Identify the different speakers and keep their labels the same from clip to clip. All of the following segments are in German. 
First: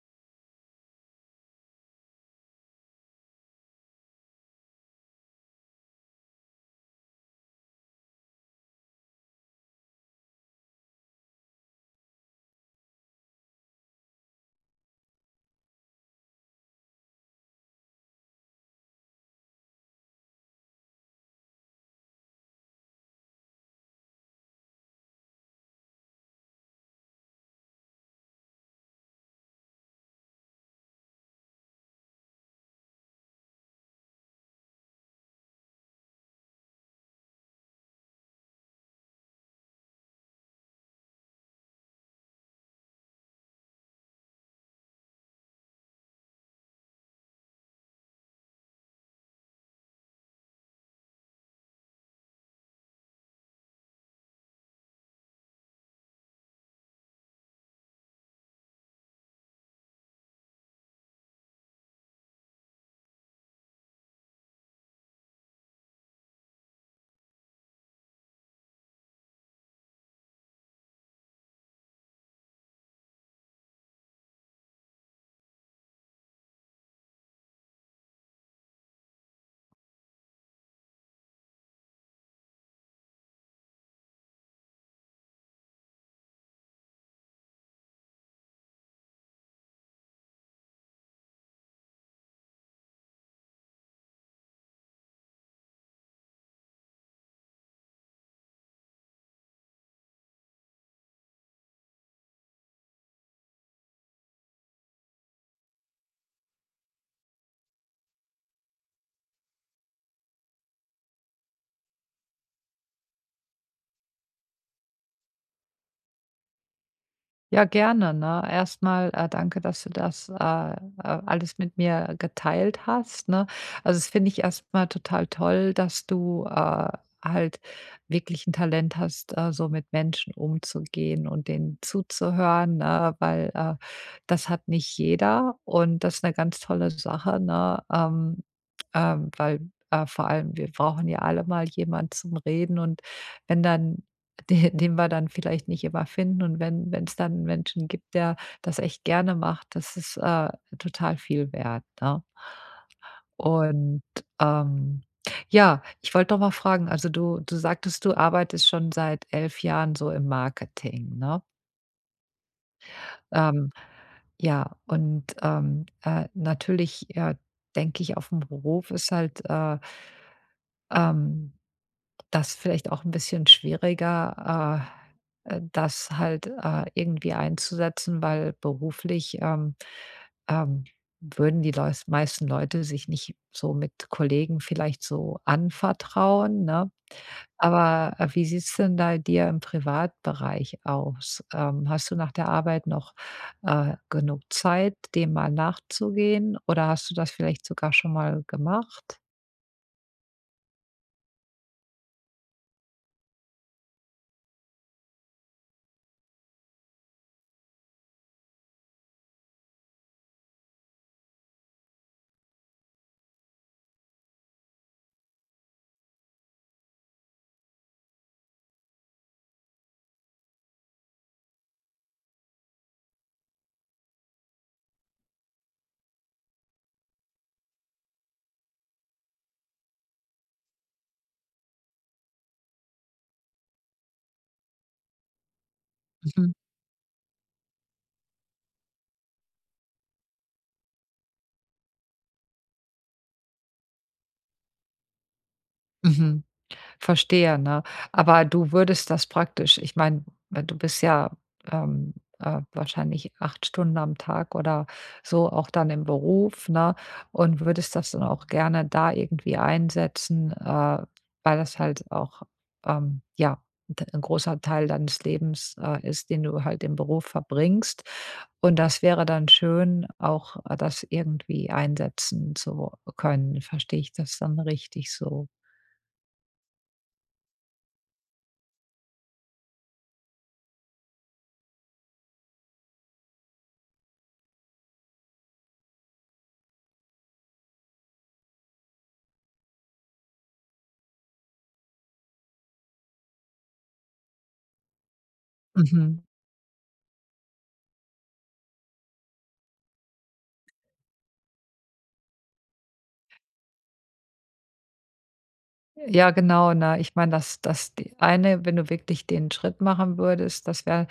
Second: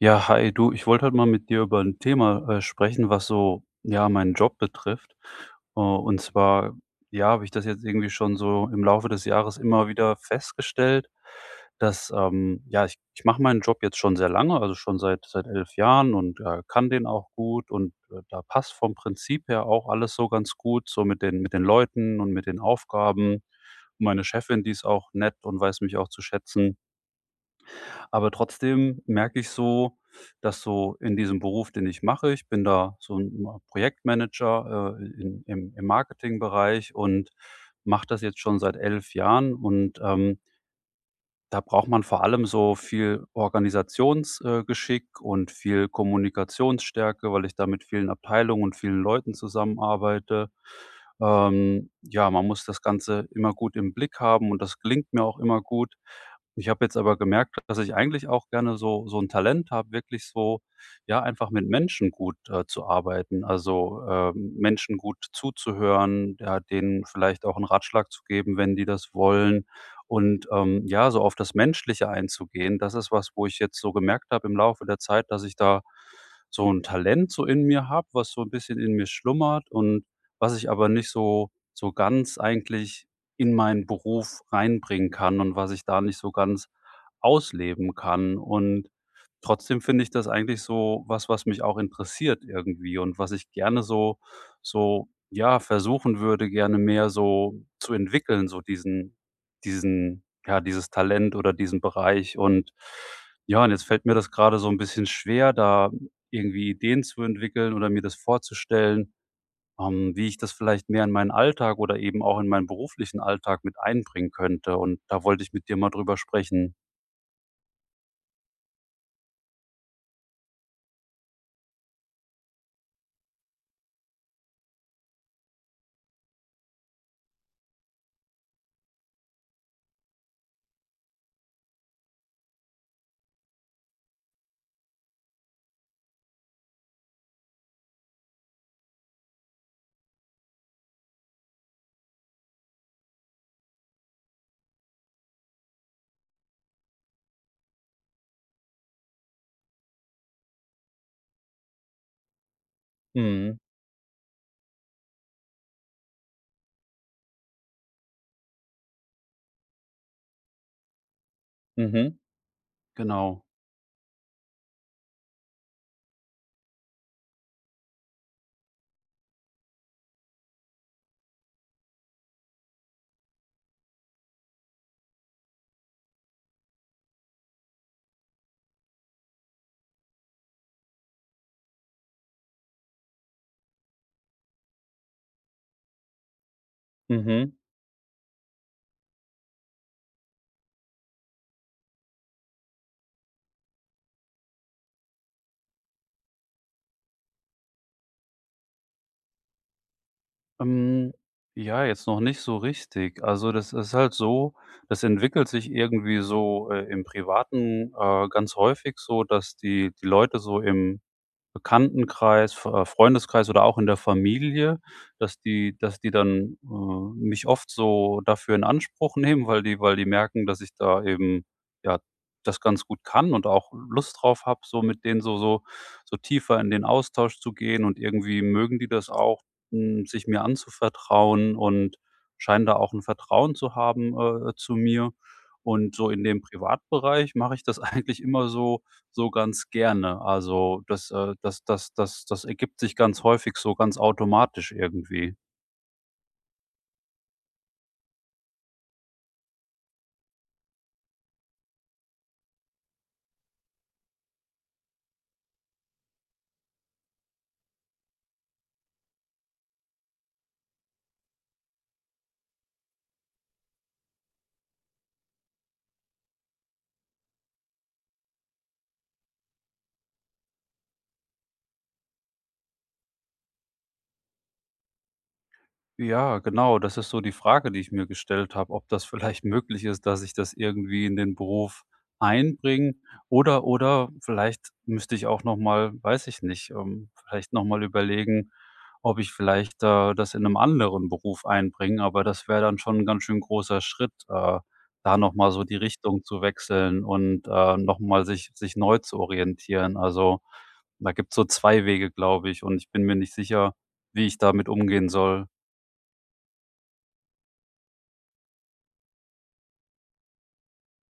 Speaker 1: Ja, hi, du, ich wollte heute mal mit dir über ein Thema, sprechen, was so, ja, meinen Job betrifft. Und zwar, ja, habe ich das jetzt irgendwie schon so im Laufe des Jahres immer wieder festgestellt, dass, ja, ich mache meinen Job jetzt schon sehr lange, also schon seit 11 Jahren und, kann den auch gut und, da passt vom Prinzip her auch alles so ganz gut, so mit den Leuten und mit den Aufgaben. Meine Chefin, die ist auch nett und weiß mich auch zu schätzen. Aber trotzdem merke ich so, dass so in diesem Beruf, den ich mache, ich bin da so ein Projektmanager, in im im Marketingbereich und mache das jetzt schon seit 11 Jahren und, da braucht man vor allem so viel Organisationsgeschick, Geschick und viel Kommunikationsstärke, weil ich da mit vielen Abteilungen und vielen Leuten zusammenarbeite. Ja, man muss das Ganze immer gut im Blick haben und das gelingt mir auch immer gut. Ich habe jetzt aber gemerkt, dass ich eigentlich auch gerne so ein Talent habe, wirklich so, ja, einfach mit Menschen gut, zu arbeiten. Also, Menschen gut zuzuhören, ja, denen vielleicht auch einen Ratschlag zu geben, wenn die das wollen. Und, ja, so auf das Menschliche einzugehen, das ist was, wo ich jetzt so gemerkt habe im Laufe der Zeit, dass ich da so ein Talent so in mir habe, was so ein bisschen in mir schlummert und was ich aber nicht so ganz eigentlich in meinen Beruf reinbringen kann und was ich da nicht so ganz ausleben kann. Und trotzdem finde ich das eigentlich so was, was mich auch interessiert irgendwie und was ich gerne so, ja, versuchen würde, gerne mehr so zu entwickeln, so diesen ja, dieses Talent oder diesen Bereich und ja, und jetzt fällt mir das gerade so ein bisschen schwer, da irgendwie Ideen zu entwickeln oder mir das vorzustellen, wie ich das vielleicht mehr in meinen Alltag oder eben auch in meinen beruflichen Alltag mit einbringen könnte und da wollte ich mit dir mal drüber sprechen.
Speaker 2: Ja, gerne, ne? Erstmal danke, dass du das, alles mit mir geteilt hast, ne? Also, das finde ich erstmal total toll, dass du, halt wirklich ein Talent hast, so mit Menschen umzugehen und denen zuzuhören, ne, weil, das hat nicht jeder und das ist eine ganz tolle Sache, ne? Weil, vor allem wir brauchen ja alle mal jemand zum Reden, und wenn dann de den wir dann vielleicht nicht immer finden. Und wenn es dann 'n Menschen gibt, der das echt gerne macht, das ist, total viel wert, ne?
Speaker 1: Mhm,
Speaker 2: Und, ähm, ja, ich wollte doch mal fragen, also du sagtest, du arbeitest schon seit 11 Jahren so im Marketing, ne?
Speaker 1: mhm. Genau.
Speaker 2: Ähm, ja, und, natürlich, denke ich, auf dem Beruf ist halt, ähm das vielleicht auch ein bisschen schwieriger, das halt, irgendwie einzusetzen, weil beruflich, ähm, würden die Leus meisten Leute sich nicht so mit Kollegen vielleicht so anvertrauen, ne?
Speaker 1: Mhm.
Speaker 2: Aber, wie sieht's denn da dir im Privatbereich aus? Hast du nach der Arbeit noch, genug Zeit, dem mal nachzugehen, oder hast du das vielleicht sogar schon mal gemacht?
Speaker 1: Ähm, ja, jetzt noch nicht so richtig. Also, das ist halt so, das entwickelt sich irgendwie so, im Privaten, ganz häufig so, dass die Leute so im Bekanntenkreis, F Freundeskreis oder auch in der Familie, dass die dann, mich oft so dafür in Anspruch nehmen, weil die merken, dass ich da eben, ja, das ganz gut kann und auch Lust drauf habe, so mit denen so tiefer in den Austausch zu gehen und irgendwie mögen die das auch, sich mir anzuvertrauen und scheinen da auch ein Vertrauen zu haben, zu mir. Und so in dem
Speaker 2: Mhm,
Speaker 1: Privatbereich mache ich das eigentlich immer so so ganz gerne. Also, das ergibt sich ganz häufig so ganz automatisch irgendwie.
Speaker 2: mhm. Verstehe, ne? Aber du würdest das praktisch, ich meine, du bist ja, ähm, wahrscheinlich 8 Stunden am Tag oder so auch dann im Beruf, ne? Und würdest das dann auch gerne da irgendwie einsetzen, weil das halt auch, ja, d 'n großer Teil deines Lebens, ist, den du halt im Beruf verbringst. Und das wäre dann schön, auch, das irgendwie einsetzen zu können. Verstehe ich das dann richtig so?
Speaker 1: Ja, genau, das ist so die Frage, die ich mir gestellt habe, ob das vielleicht möglich ist, dass ich das irgendwie in den Beruf einbringe oder vielleicht müsste ich auch noch mal, weiß ich nicht, vielleicht noch mal überlegen, ob ich vielleicht, das in einem anderen Beruf einbringe, aber das wäre dann schon ein ganz schön großer Schritt, da noch mal so die
Speaker 2: Mhm.
Speaker 1: Richtung zu wechseln und, noch mal sich neu zu orientieren. Also, da gibt's so 2 Wege, glaube ich, und ich bin mir nicht sicher, wie ich damit umgehen soll.
Speaker 2: Ja, genau. Na, ich meine, das die eine, wenn du wirklich den Schritt machen würdest,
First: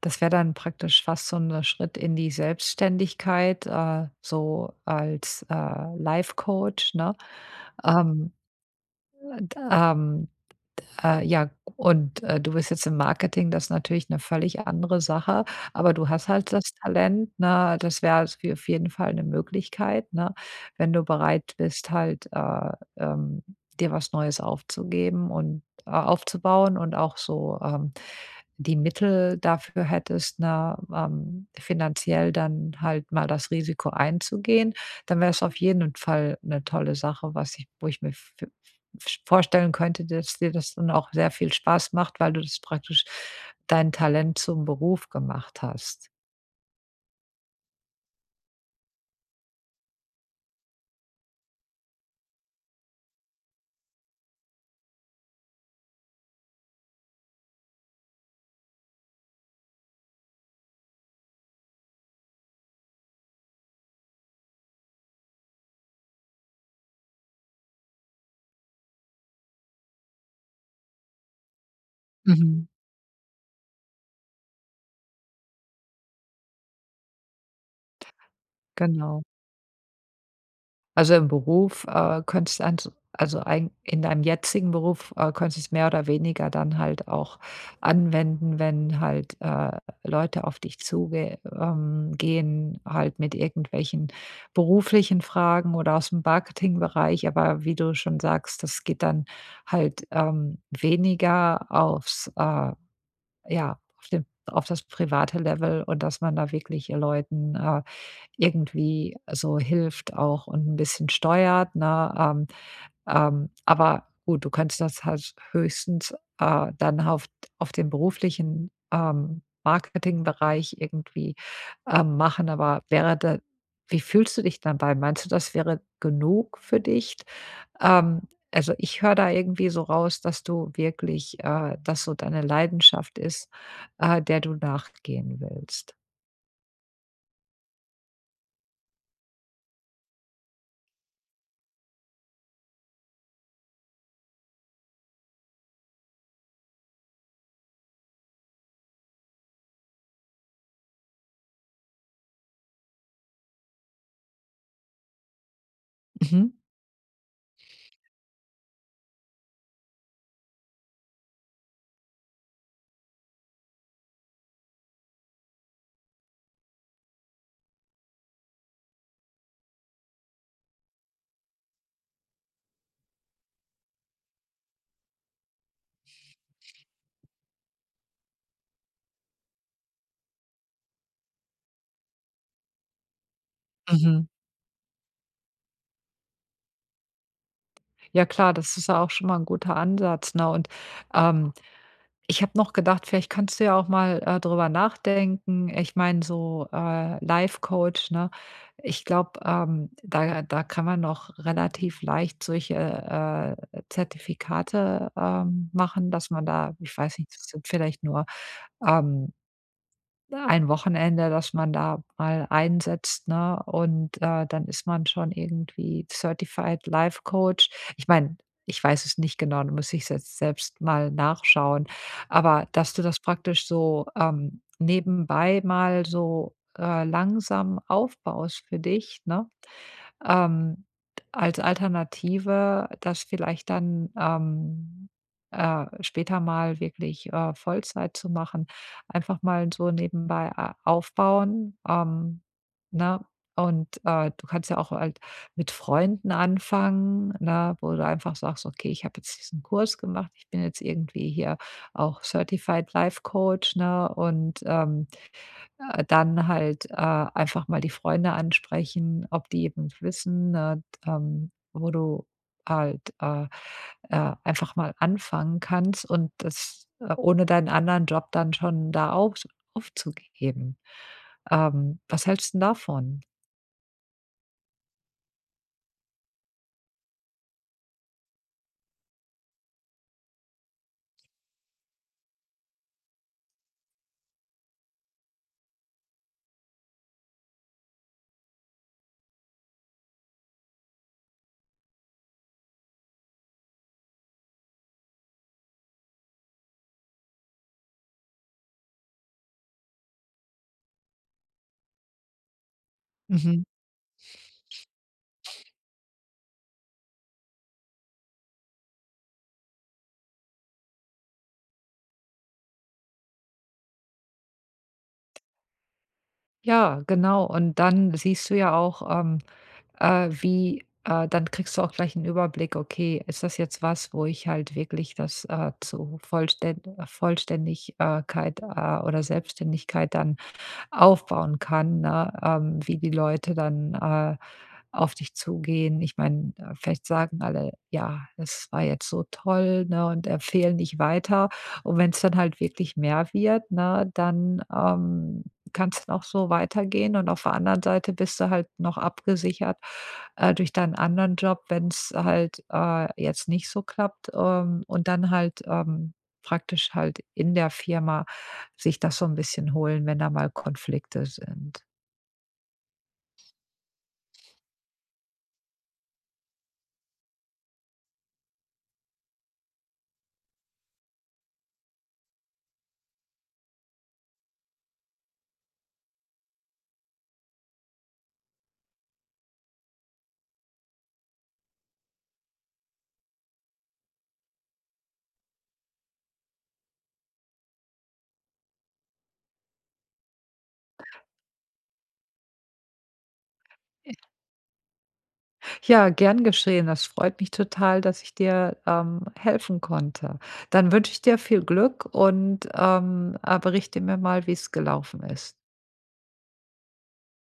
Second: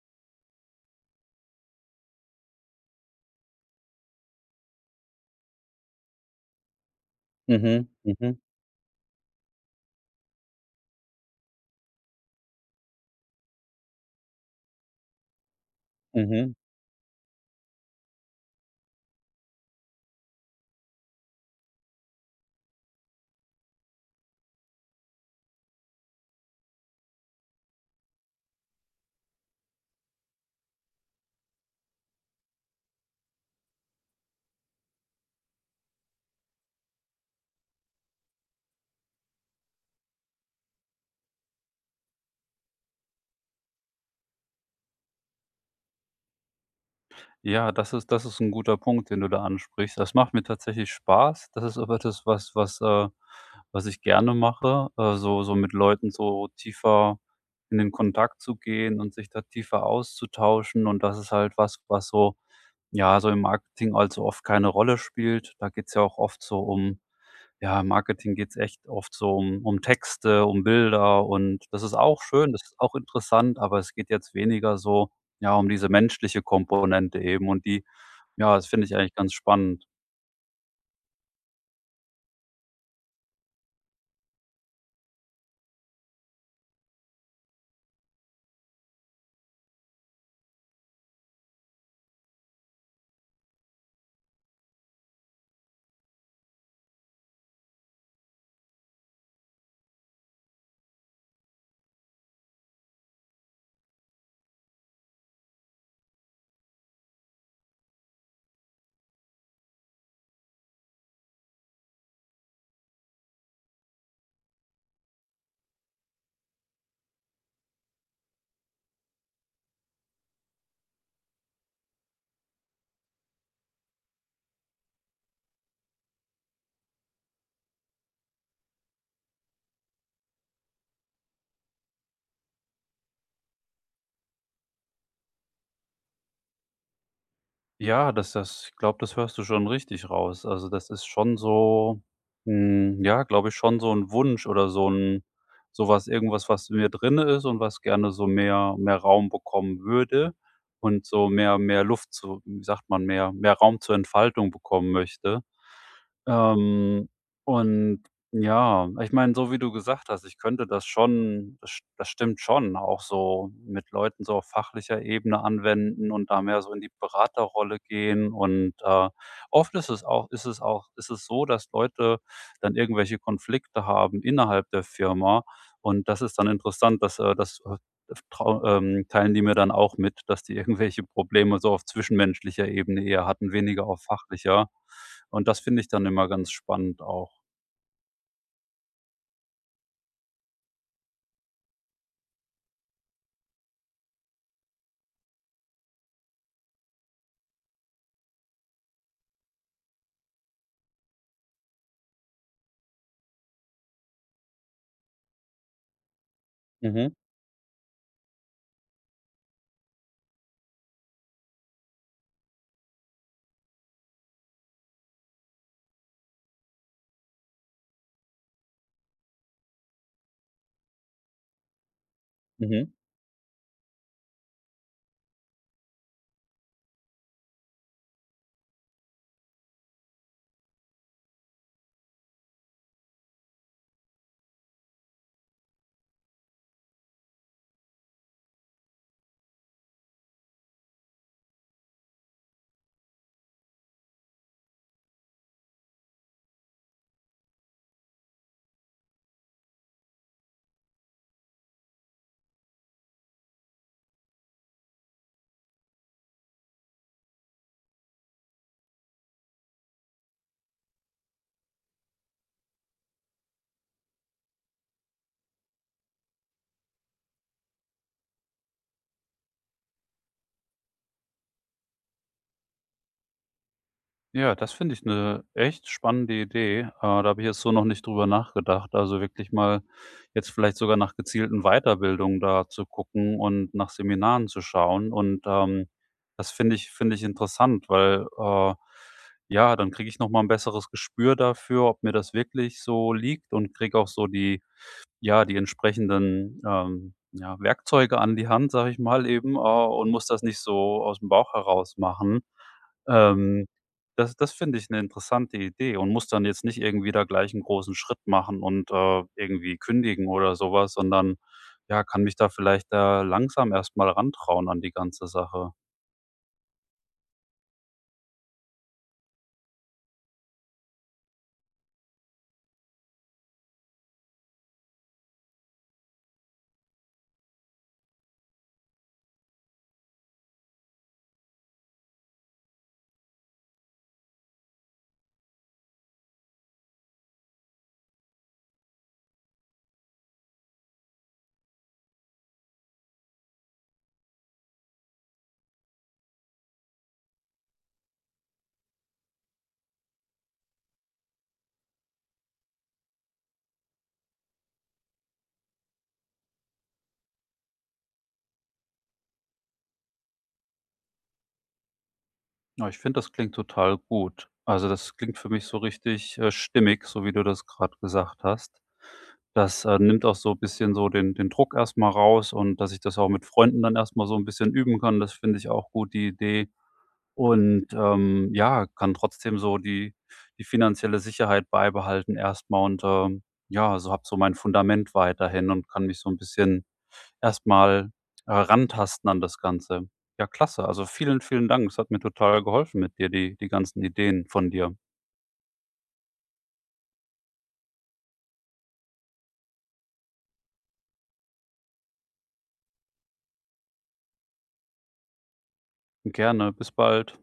Speaker 2: das wäre dann praktisch fast so ein Schritt in die Selbstständigkeit, so als, Life-Coach, ne?
Speaker 1: Mhm,
Speaker 2: Ähm,
Speaker 1: mhm,
Speaker 2: d ja, und, du bist jetzt im Marketing, das ist natürlich eine völlig andere Sache, aber du hast
Speaker 1: mhm.
Speaker 2: halt das Talent, ne? Das wäre auf jeden Fall eine Möglichkeit, ne, wenn du bereit bist, halt, ähm, dir was Neues aufzugeben und aufzubauen und auch so, die Mittel dafür hättest, ne, finanziell dann halt mal das Risiko einzugehen, dann wäre es auf jeden Fall eine tolle Sache, was ich wo ich mir f f vorstellen könnte, dass dir das dann auch sehr viel Spaß macht, weil du das praktisch dein Talent zum Beruf gemacht hast.
Speaker 1: Ja, das ist, das ist ein guter Punkt, den du da ansprichst. Das macht mir tatsächlich Spaß. Das ist aber das, was was ich gerne mache, so so mit Leuten so tiefer in den Kontakt zu gehen und sich da tiefer auszutauschen. Und das ist halt was, was so ja, so im Marketing allzu oft keine Rolle spielt. Da geht's ja auch oft so um, ja, im Marketing geht's echt oft so um Texte, um Bilder und das ist auch schön, das
Speaker 2: Mhm.
Speaker 1: ist auch interessant, aber es geht jetzt weniger so, ja, um diese menschliche Komponente eben und die, ja, das finde ich eigentlich
Speaker 2: Genau.
Speaker 1: ganz spannend.
Speaker 2: Also, im Beruf, könntest du ans also, ein in deinem jetzigen Beruf, könntest du es mehr oder weniger dann halt auch anwenden, wenn halt, Leute auf dich zugehen gehen, halt mit irgendwelchen beruflichen Fragen oder aus dem Marketingbereich. Aber wie du schon sagst, das geht dann halt, weniger aufs, ja, auf den auf das private Level, und dass man da wirklich Leuten, irgendwie so hilft auch und ein bisschen steuert, ne? Aber gut, du könntest das halt höchstens, dann auf den beruflichen, Marketingbereich irgendwie, machen, aber wäre da wie fühlst du dich dabei? Meinst du, das wäre genug für dich? Ähm, also, ich höre da irgendwie so raus, dass du wirklich, dass so deine Leidenschaft ist, der du nachgehen willst.
Speaker 1: Ja, das ich glaube, das hörst du schon richtig raus. Also, das ist schon so, ja, glaube ich, schon so ein Wunsch oder so ein, sowas, irgendwas, was in mir drinne ist und was gerne so mehr Raum bekommen würde und so mehr Luft zu, wie sagt man, mehr Raum zur Entfaltung bekommen möchte.
Speaker 2: Mhm.
Speaker 1: Ähm, und ja, ich meine, so wie du gesagt hast, ich könnte das schon, das stimmt schon, auch so mit Leuten so auf fachlicher Ebene anwenden und da mehr so in die Beraterrolle gehen. Und, oft ist es so, dass Leute dann irgendwelche Konflikte haben innerhalb der Firma. Und das ist dann interessant, dass, das, trau teilen die mir dann auch mit, dass die irgendwelche Probleme so auf zwischenmenschlicher Ebene eher hatten, weniger auf
Speaker 2: Mhm.
Speaker 1: fachlicher. Und das finde ich dann immer ganz spannend auch.
Speaker 2: Ja klar, das ist ja auch schon mal ein guter Ansatz, ne? Und, ähm, ich habe noch gedacht, vielleicht kannst du ja auch mal, drüber nachdenken. Ich meine, so, Life-Coach, ne? Ich glaube, da kann man noch relativ leicht solche, Zertifikate, machen, dass man da, ich
Speaker 1: Mhm.
Speaker 2: weiß nicht, das sind vielleicht nur, ähm ein Wochenende, dass man da mal einsetzt, ne? Und, dann ist man schon irgendwie Certified Life Coach. Ich meine, ich weiß es nicht genau, da muss ich jetzt selbst mal nachschauen. Aber
Speaker 1: Mhm.
Speaker 2: dass du das praktisch so, nebenbei mal so, langsam aufbaust für dich, ne? Ähm, als Alternative, das vielleicht dann, später mal wirklich, Vollzeit zu machen, einfach mal so nebenbei a aufbauen, ne? Und, du kannst ja auch halt mit Freunden anfangen, ne, wo du einfach sagst: „Okay, ich habe jetzt diesen Kurs gemacht. Ich bin jetzt irgendwie hier auch Certified Life Coach“, ne, und dann halt, einfach mal die Freunde ansprechen, ob die eben wissen, ne, wo du halt, einfach mal anfangen kannst, und das, ohne deinen anderen Job dann schon da aufzugeben. Was hältst 'n davon?
Speaker 1: Ja, das finde ich eine echt spannende Idee. Da habe ich jetzt so noch nicht drüber nachgedacht. Also, wirklich mal jetzt vielleicht sogar nach gezielten Weiterbildungen da zu gucken und nach Seminaren zu schauen. Und, das finde ich interessant, weil, ja, dann kriege ich noch mal 'n besseres Gespür dafür, ob mir das wirklich so liegt und kriege auch so die, ja, die entsprechenden, ja, Werkzeuge an die Hand, sage ich mal eben, und muss das nicht so aus dem Bauch heraus machen. Ähm, Das, finde ich eine interessante Idee und muss dann jetzt nicht irgendwie da gleich einen großen Schritt machen und, irgendwie kündigen oder sowas, sondern, ja, kann mich da vielleicht, langsam erstmal mal rantrauen an die ganze Sache.
Speaker 2: Ja, genau. Und dann siehst du ja auch, wie dann kriegst du auch gleich einen Überblick: „Okay, ist das jetzt was, wo ich halt wirklich das, zu Vollständigkeit, oder Selbstständigkeit dann aufbauen kann, ne? Wie die Leute dann, auf dich zugehen. Ich meine, vielleicht sagen alle: „Ja, das war jetzt so toll“, ne, und empfehlen dich weiter. Und wenn es dann halt wirklich mehr wird, ne, dann, kann's dann auch so weitergehen, und auf der anderen Seite bist du halt noch abgesichert, durch deinen anderen Job, wenn es halt, jetzt nicht so klappt, und dann halt, praktisch halt in der Firma sich das so ein bisschen holen, wenn da mal Konflikte sind.
Speaker 1: Ja, ich finde, das klingt total gut. Also, das klingt für mich so richtig, stimmig, so wie du das gerade gesagt hast. Das, nimmt auch so ein bisschen so den Druck erstmal raus und dass ich das auch mit Freunden dann erstmal so ein bisschen üben kann, das finde ich auch gut, die Idee. Und, ja, kann trotzdem so die die finanzielle Sicherheit beibehalten erstmal und, ja, so habe so mein Fundament weiterhin und kann mich so ein bisschen erstmal mal herantasten an das Ganze. Ja, klasse. Also, vielen, vielen Dank. Es hat mir total geholfen mit dir, die ganzen Ideen von dir.
Speaker 2: Ja, gern geschehen. Das freut mich total, dass ich dir, helfen konnte. Dann wünsche ich dir viel Glück und, berichte mir mal, wie es gelaufen ist.
Speaker 1: Gerne. Bis bald.